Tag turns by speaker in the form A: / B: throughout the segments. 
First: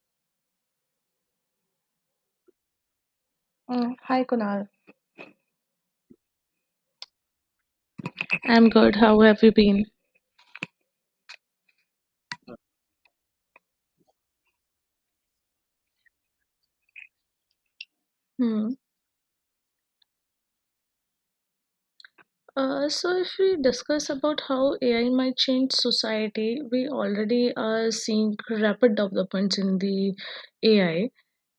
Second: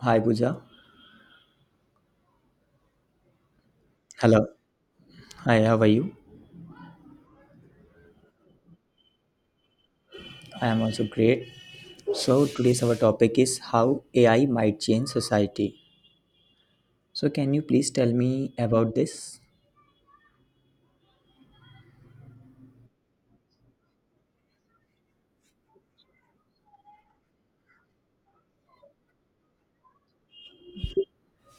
A: Hi, Pooja.
B: Mm, hi,
A: Hello.
B: Kunal.
A: Hi, how are you?
B: I'm good. How have you been?
A: I am also great. So, today's our topic is how AI might change society. So, can you please tell me
B: Hmm.
A: about this?
B: So, if we discuss about how AI might change society, we already are seeing rapid developments in the AI,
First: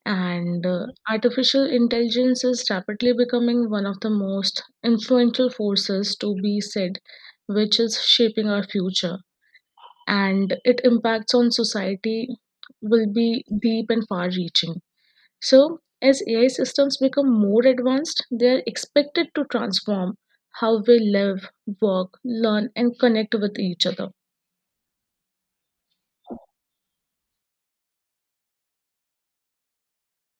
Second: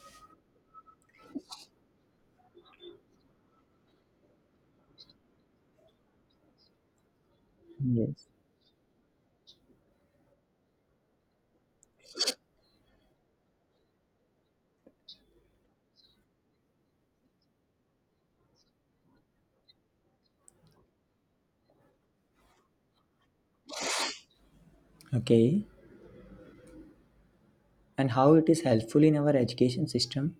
B: and artificial intelligence is rapidly becoming one of the most influential forces to be said, which is
A: Yes.
B: shaping our future, and its impacts on society will be deep and far-reaching. So, as AI systems become more advanced, they are expected to transform how we live, work, learn, and connect with each other.
A: Okay. And how it is helpful in our education system?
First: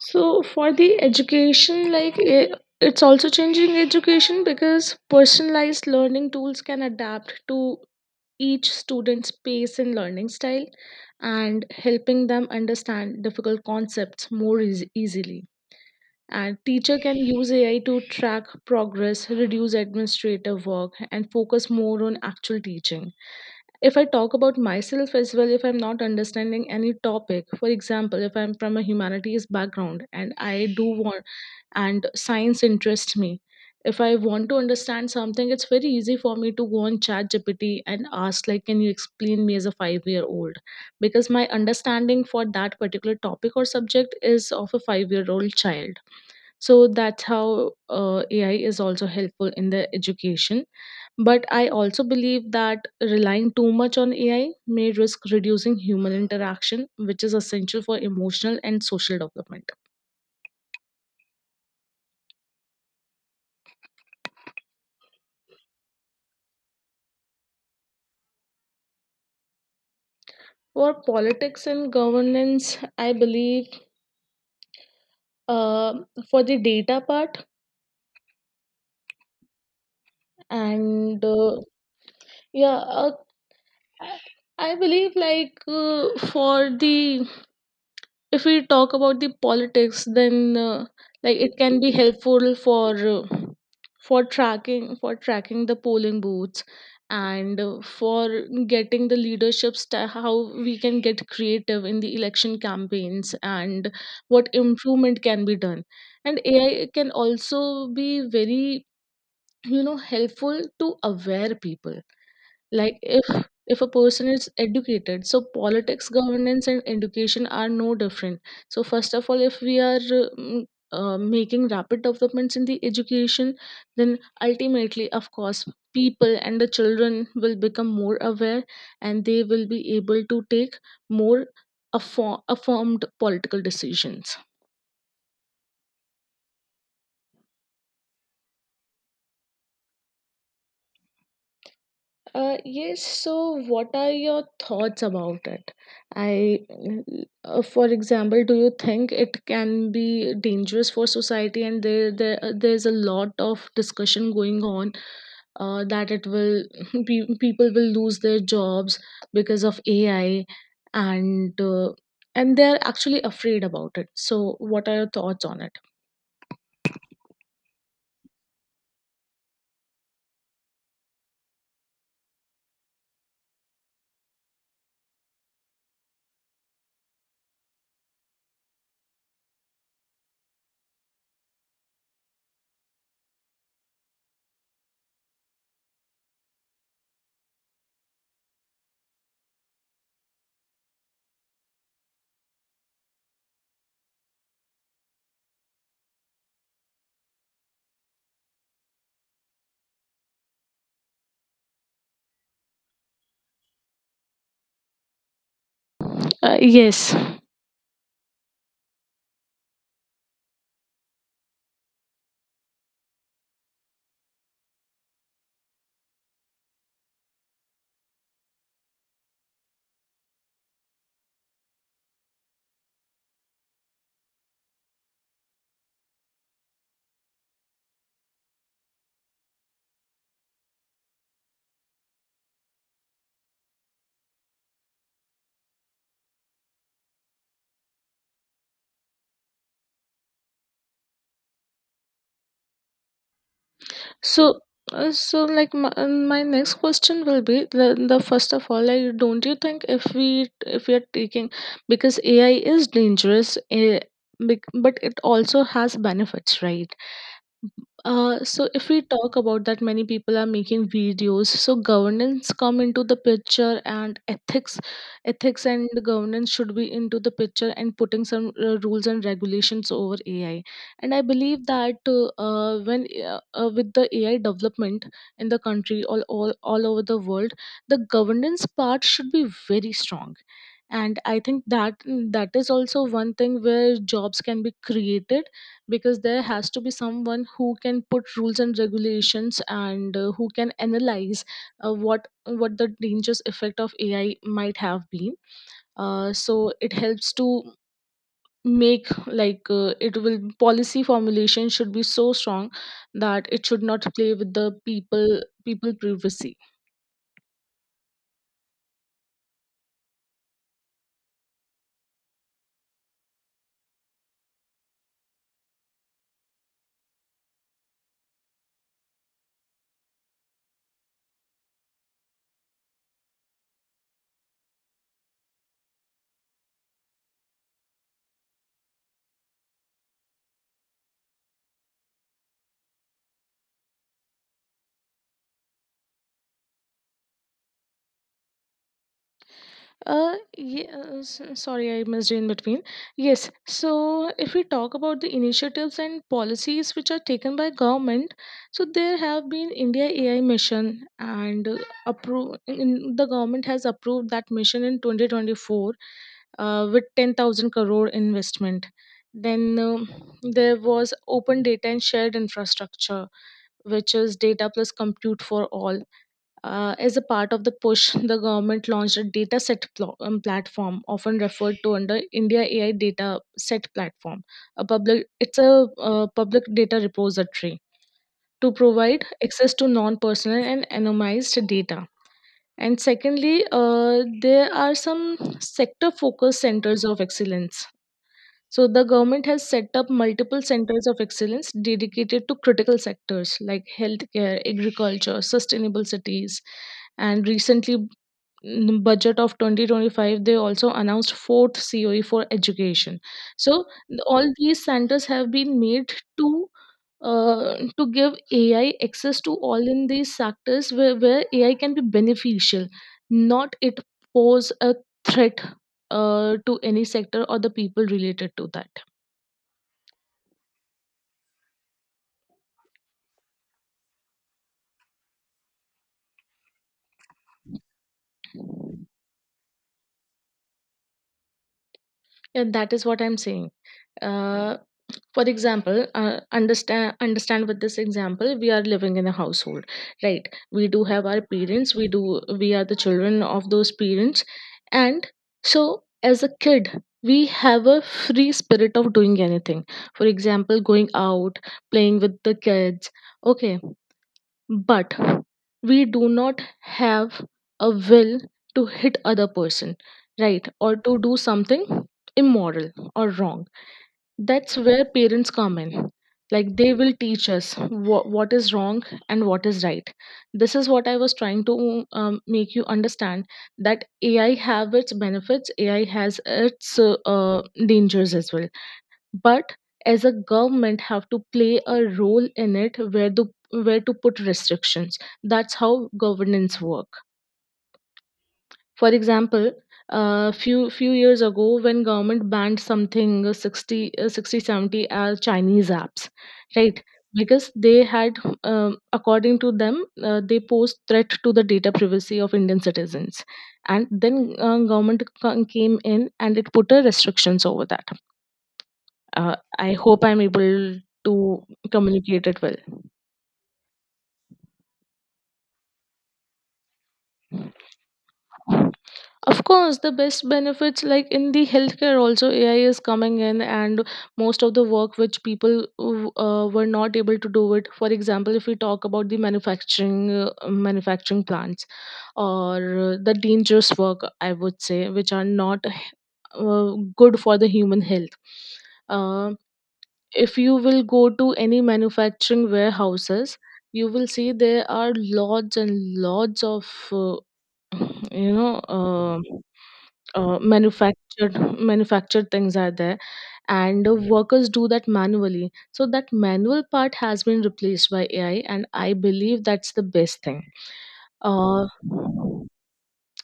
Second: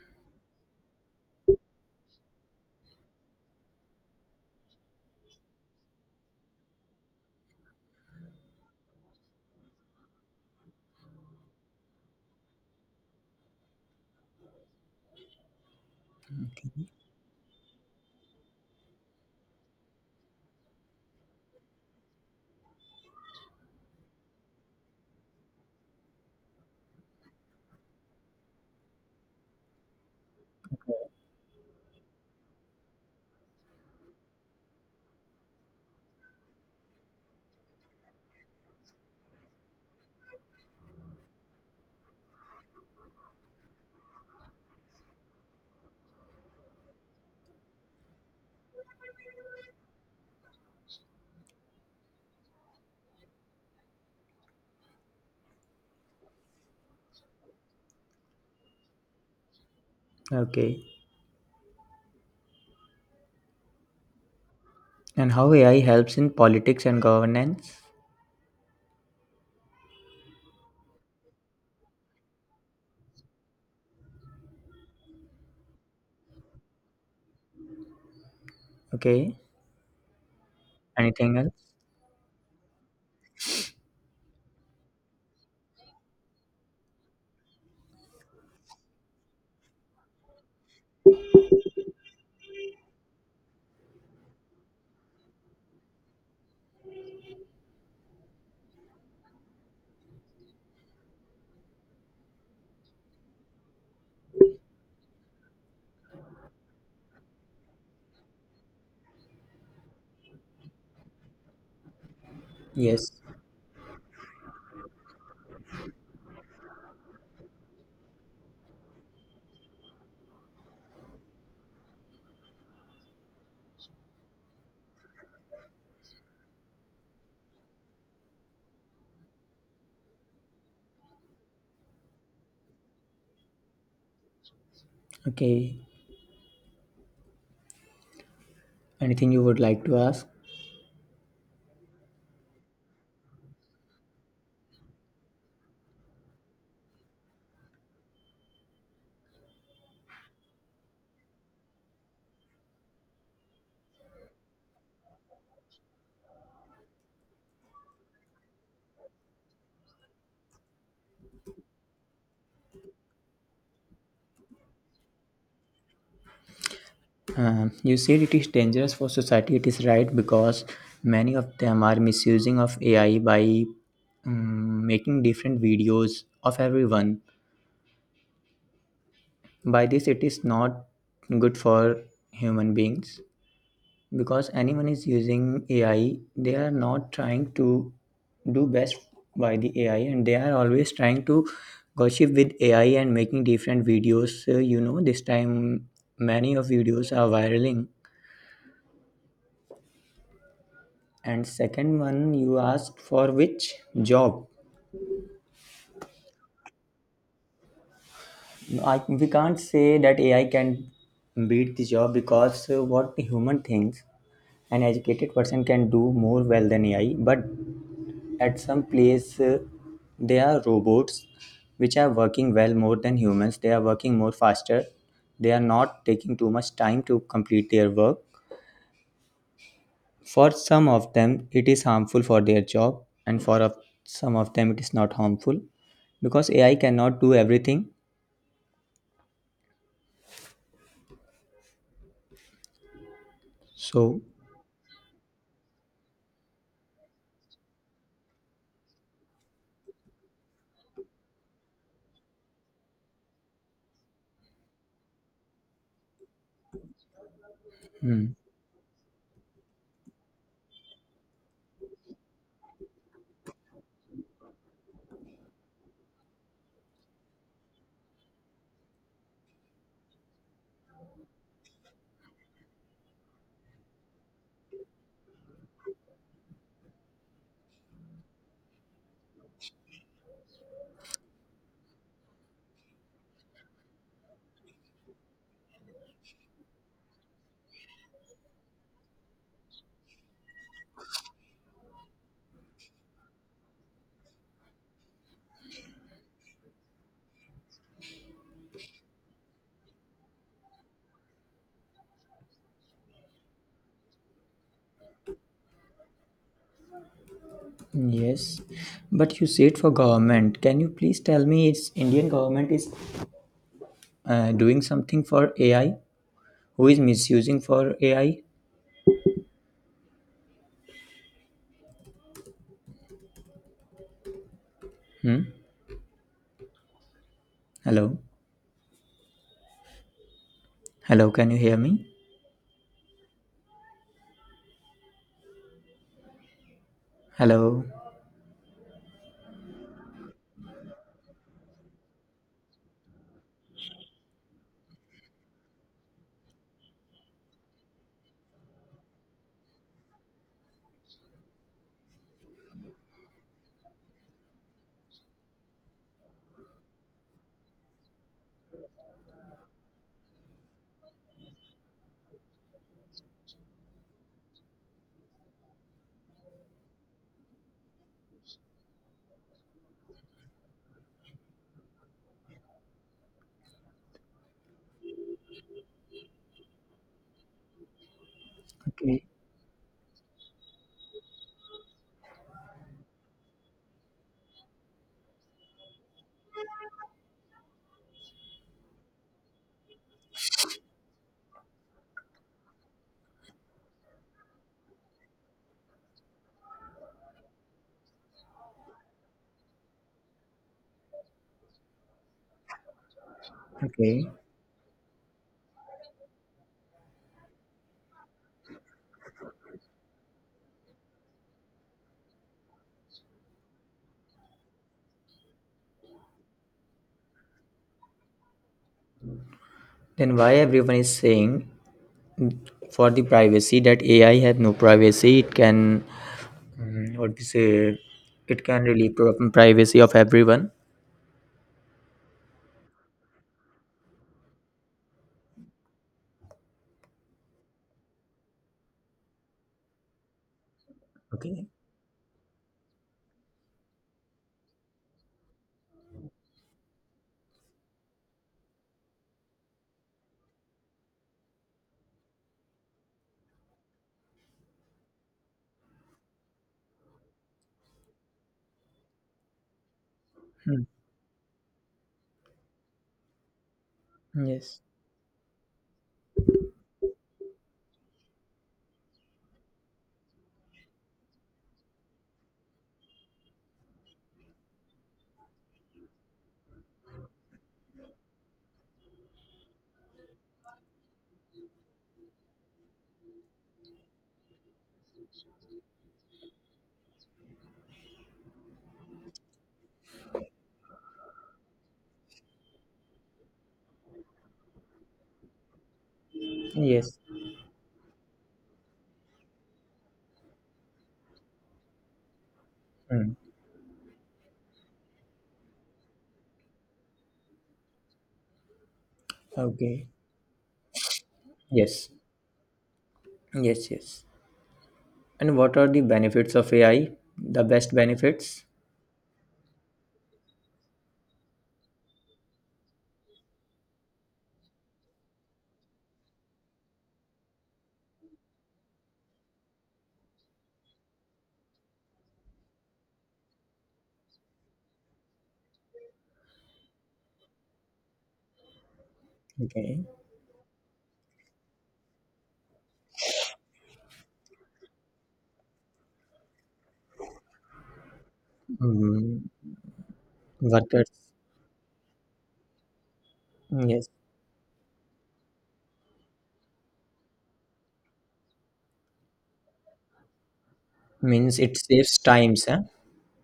B: So, for the education, it's also changing education because personalized learning tools can adapt to each student's pace and learning style and helping them understand difficult concepts more easily. And
A: Okay.
B: teacher can use AI to track progress, reduce administrative work, and focus more on actual teaching. If I talk about myself as well, if I'm not understanding any topic, for example, if I'm from a humanities background and I do want, and science interests me, if I want to understand something, it's very easy for me to go on ChatGPT and ask, like, can you explain me as a 5-year-old year old, because my understanding for that particular topic or subject is of a 5-year-old year old child. So that's how AI is also helpful in the education. But I also believe that relying too much on AI may risk reducing human interaction, which is essential for emotional and social development.
A: Okay. And how AI helps in politics and governance?
B: For politics and governance, I believe, uh, for the data part,
A: Okay.
B: and
A: Anything else?
B: yeah, I believe, like, for the, if we talk about the politics, then, like, it can be helpful for, for tracking the polling booths, and for getting the leadership sta, how we can get creative in the election campaigns, and what improvement can be done. And AI can also be very, you know, helpful to aware people. Like,
A: Yes.
B: if a person is educated, so politics, governance, and education are no different. So first of all, if we are um, making rapid developments in the education, then ultimately, of course, people and the children will become more aware, and they will be able to take more affirmed political decisions.
A: Okay. Anything you would like to ask?
B: Yes, so what are your thoughts about it? I, for example, do you think it can be dangerous for society? And there's a lot of discussion going on, that it will, people will lose their jobs because of AI, and uh, and they're actually afraid about it. So what are your thoughts on it?
A: You said it is dangerous for society. It is right because many of them are misusing of AI by making different videos of everyone. By this, it is not good for human beings because anyone is using AI. They are not trying to do best by the AI, and they are always trying to gossip with AI and making different videos. So, you know, this time many of videos are viraling. And second one, you asked for which job?
B: Yes.
A: We can't say that AI can beat the job because what the human thinks, an educated person can do more well than AI. But at some place, there are robots which are working well more than humans. They are working more faster. They are not taking too much time to complete their work. For some of them, it is harmful for their job, and for some of them, it is not harmful because AI cannot do everything. So,
B: So, so like my next question will be the first of all, like, don't you think if we are taking, because AI is dangerous, eh, but it also has benefits, right?
A: hmm,
B: So if we talk about that many people are making videos, so governance come into the picture, and ethics and governance should be into the picture, and putting some rules and regulations over AI. And I believe that when with the AI development in the country, all over the world, the governance part should be very strong. And I think that that is also one thing where jobs can be created, because there has to be someone who can put rules and regulations, and who can analyze what the dangerous effect of AI might have been. So it helps to make, like, it will, policy formulation should be so strong that it should not play with the people, people privacy.
A: yes, but you said for government. Can you please tell me, is Indian government is doing something for AI? Who is misusing for AI? Hmm? Hello, hello. Can you hear me? Hello.
B: Yes, sorry, I missed in between. Yes, so if we talk about the initiatives and policies which are taken by government, so there have been India AI mission, and the government has approved that mission in 2024 with 10,000 crore investment. Then there was open data and shared infrastructure, which is data plus compute for all, as a part of the push, the government launched a dataset platform, often referred to under India AI Data Set Platform. A public, it's a public data repository to
A: Okay.
B: provide access to non-personal and anonymized data. And secondly, there are some sector-focused centers of excellence. So the government has set up multiple centers of excellence dedicated to critical sectors like healthcare, agriculture, sustainable cities, and recently, mm, budget of 2025, they also announced fourth coe for education. So
A: Okay.
B: all these centers have been made to give AI access to all in these sectors where AI can be beneficial, not it pose a threat to any sector or the people related to that.
A: Then why everyone is saying for the privacy that AI have no privacy? It can, mm, what we say, it can really privacy of everyone.
B: And that is what I'm saying, uh, for example, understand with this example. We are living in a household, right? We do have our
A: Okay.
B: parents, we do, we are the children of those parents. And so, as a kid, we have a free spirit of doing anything. For example, going out, playing with the kids. Okay, but we do not have a will to hit other person, right,
A: Mm.
B: or to do something immoral or wrong. That's
A: Yes.
B: where parents come in. Like, they will teach us what is wrong and what is right. This is what I was trying to make you understand, that AI have its benefits, AI has its dangers as well. But as a government have to play a role in it, where to, where to put restrictions. That's how governance work. For example, few years ago, when government banned something, 60, 60, 70 as Chinese apps, right?
A: Yes.
B: Because they had, according to them, they posed threat to the data privacy of Indian
A: Mm.
B: citizens, and then government came in, and it put a restrictions over that. I
A: Okay.
B: hope I'm able to
A: Yes.
B: communicate it
A: Yes. Yes. And what are the benefits of AI? The
B: well.
A: best benefits?
B: Of course, the best benefits, like in the healthcare, also AI is coming in, and most of the work which people were not able to do it. For example, if we talk about the manufacturing manufacturing plants, or the dangerous work, I would say, which are not good for the human health. Uh,
A: Okay.
B: if you will go to any manufacturing warehouses, you will see there are lots and lots of uh, you know. Uh,
A: Mm,
B: uh,
A: workers.
B: manufactured manufactured things are there,
A: Yes.
B: and workers do that manually, so that manual part has been replaced by AI, and I believe that's the best thing.
A: Means it
B: uh,
A: saves times, huh?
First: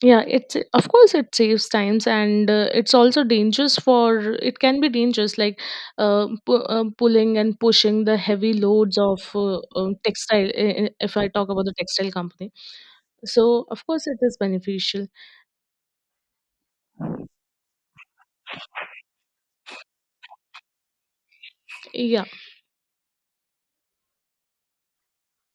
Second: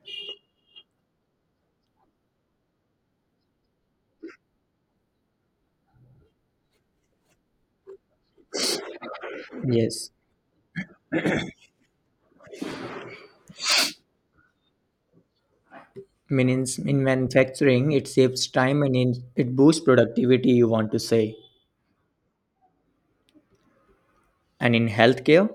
B: yeah, it's, of course, it saves times, and it can be dangerous, like, pulling and pushing the heavy loads of
A: Yes.
B: textile, if I talk about the textile company, so of course it is beneficial.
A: Means in manufacturing, it saves time and in, it boosts productivity, you want to say.
B: Yeah,
A: And in healthcare?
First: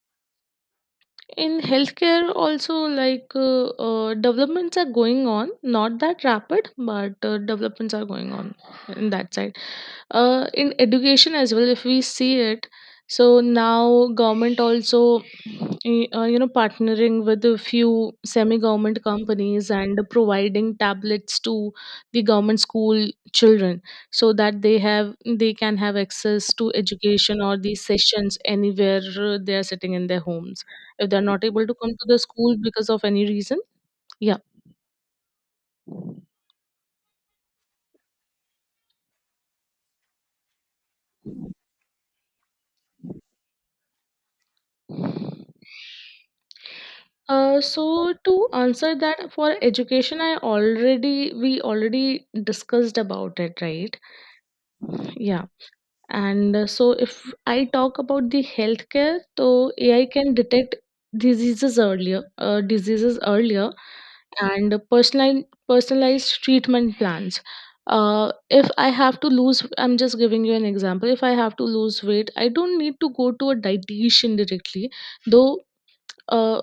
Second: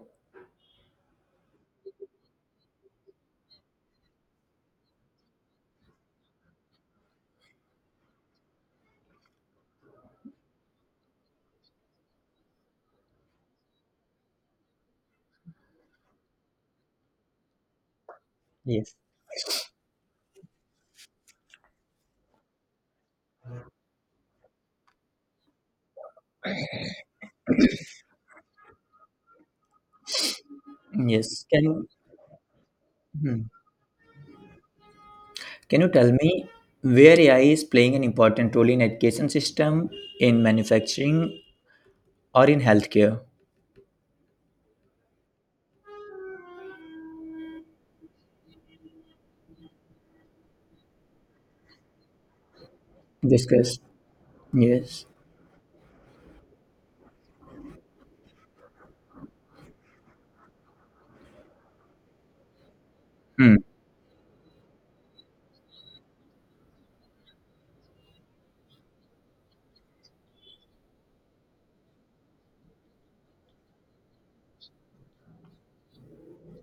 B: in healthcare also, like, developments are going on, not that rapid, but developments are going on in that side. In education as well, if we see it, so now government also, you know, partnering with a few semi
A: Yes.
B: government companies and providing tablets to the government school children, so that they have, they can have access to education or these sessions anywhere, they are sitting in their homes, if they're not
A: Yes.
B: able to
A: Can.
B: come to the school because of any
A: Hmm.
B: reason. Yeah,
A: Can you tell me where AI is playing an important role in education system, in manufacturing, or in healthcare?
B: so to answer that, for education, I already we already discussed about it,
A: Discuss.
B: right?
A: Yes.
B: Yeah. And so, if I talk about the healthcare, so AI can detect diseases earlier,
A: Hmm.
B: and personalized treatment plans. If I have to lose, I'm just giving you an example. If I have to lose weight, I don't need to go to a dietitian directly, though. Uh,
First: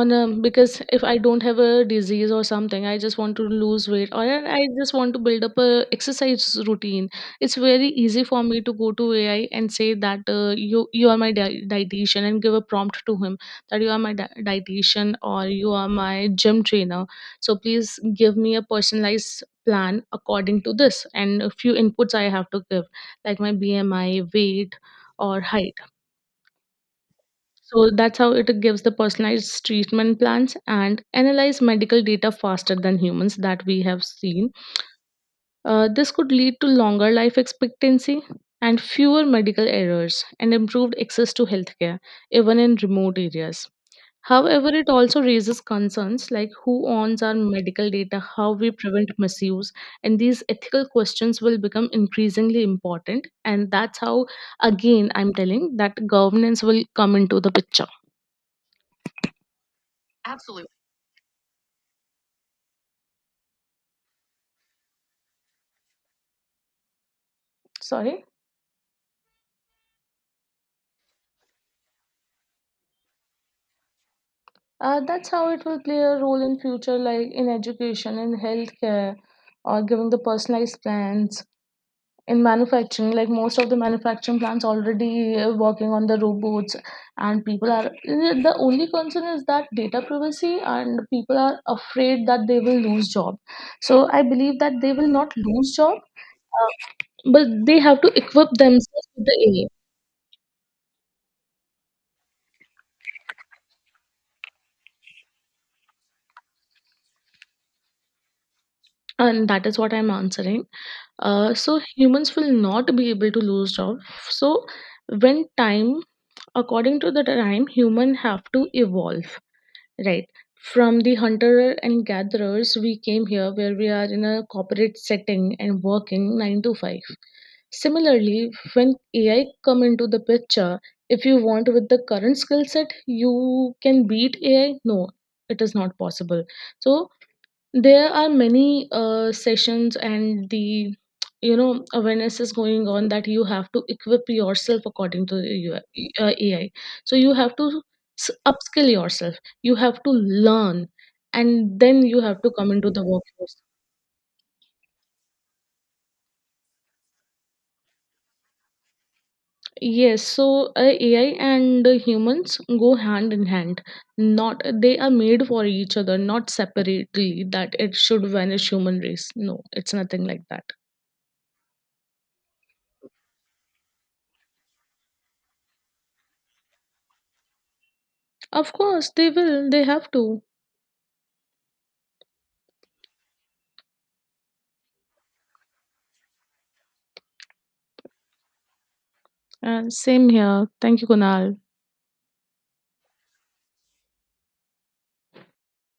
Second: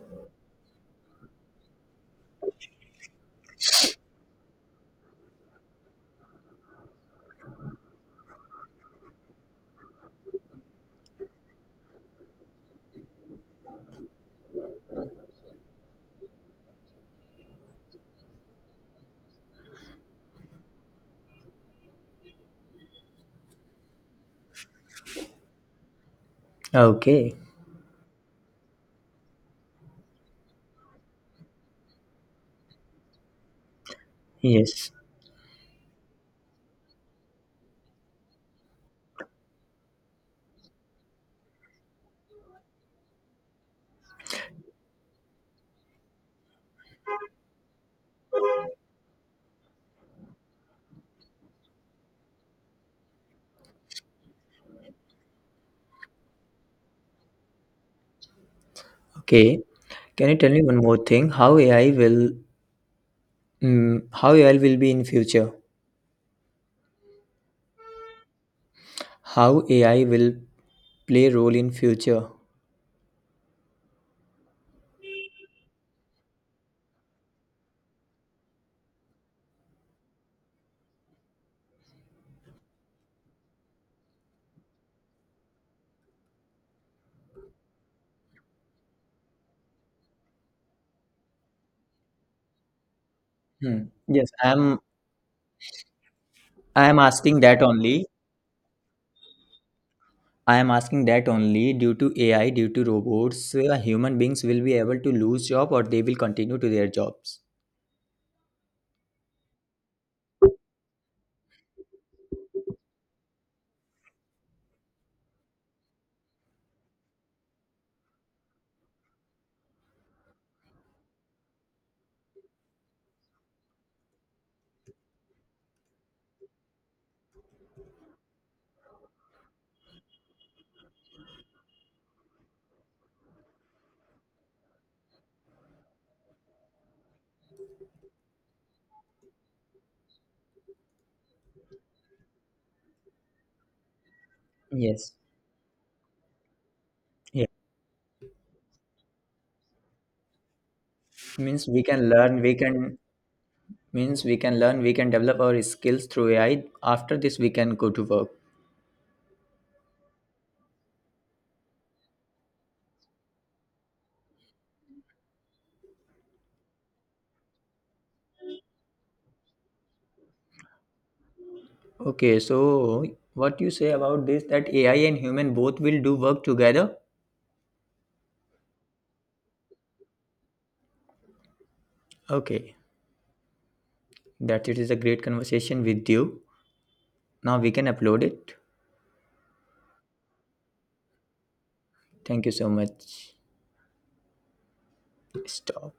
B: on a because if I don't have a disease or something, I just want to lose weight, or I just want to build up a exercise routine. It's very easy for me to go to AI and say that, you are my dietitian, and give a prompt to him that you are my dietitian, or you are my gym trainer, so please give me a personalized plan according to this. And a few inputs I have to give, like my BMI, weight, or height.
A: Okay.
B: So that's how it gives the personalized treatment plans and analyze medical data faster than humans, that we have seen.
A: Yes.
B: This could lead to longer life expectancy and fewer medical errors, and improved access to healthcare, even in remote areas. However, it also raises concerns like who owns our medical data, how we prevent misuse, and these ethical questions will become increasingly important. And that's how, again, I'm telling that governance will come into the picture.
A: Okay. Can you tell me one more thing? How AI will, mm, how AI will be in future?
B: Sorry?
A: How AI will play role in future?
B: That's how it will play a role in future, like in education, in healthcare, or giving the personalized plans in manufacturing. Like most of the manufacturing plants already working on the robots, and people are, the only concern is that data privacy, and people are afraid that they will lose job.
A: Hmm.
B: So I
A: Yes,
B: believe that they will not lose job, uh,
A: I am asking
B: but
A: that
B: they have
A: only.
B: to equip themselves with the AI.
A: I am asking that only due to AI, due to robots, human beings will be able to lose job or they will continue to their jobs.
B: And that is what I'm answering. So humans will not be able to lose job. So when time, according to the time, human have to evolve, right? From the hunter and gatherers, we came here where we are in a corporate setting and working 9 to 5. Similarly, when AI come into the picture, if you want with the current skill set, you can beat AI? No, it is not possible. So there are many sessions, and the, you know, awareness is going on, that you have to equip yourself
A: Yes.
B: according to the UI, AI. So you
A: Yeah.
B: have to upskill yourself, you have to learn,
A: Means
B: and
A: we
B: then
A: can
B: you have
A: learn,
B: to
A: we
B: come into
A: can
B: the workforce.
A: means we can learn, we can develop our skills through AI. After this, we can go to work.
B: Yes, so AI and humans go hand in hand, not they are made for each other, not separately that it should vanish human race, no, it's nothing like that.
A: Okay, so what you say about this that AI and human both will do work together?
B: Of course they will, they have to.
A: Okay. That it is a great conversation with you. Now we can upload it.
B: And same here. Thank you, Kunal.
A: Thank you so much. Stop.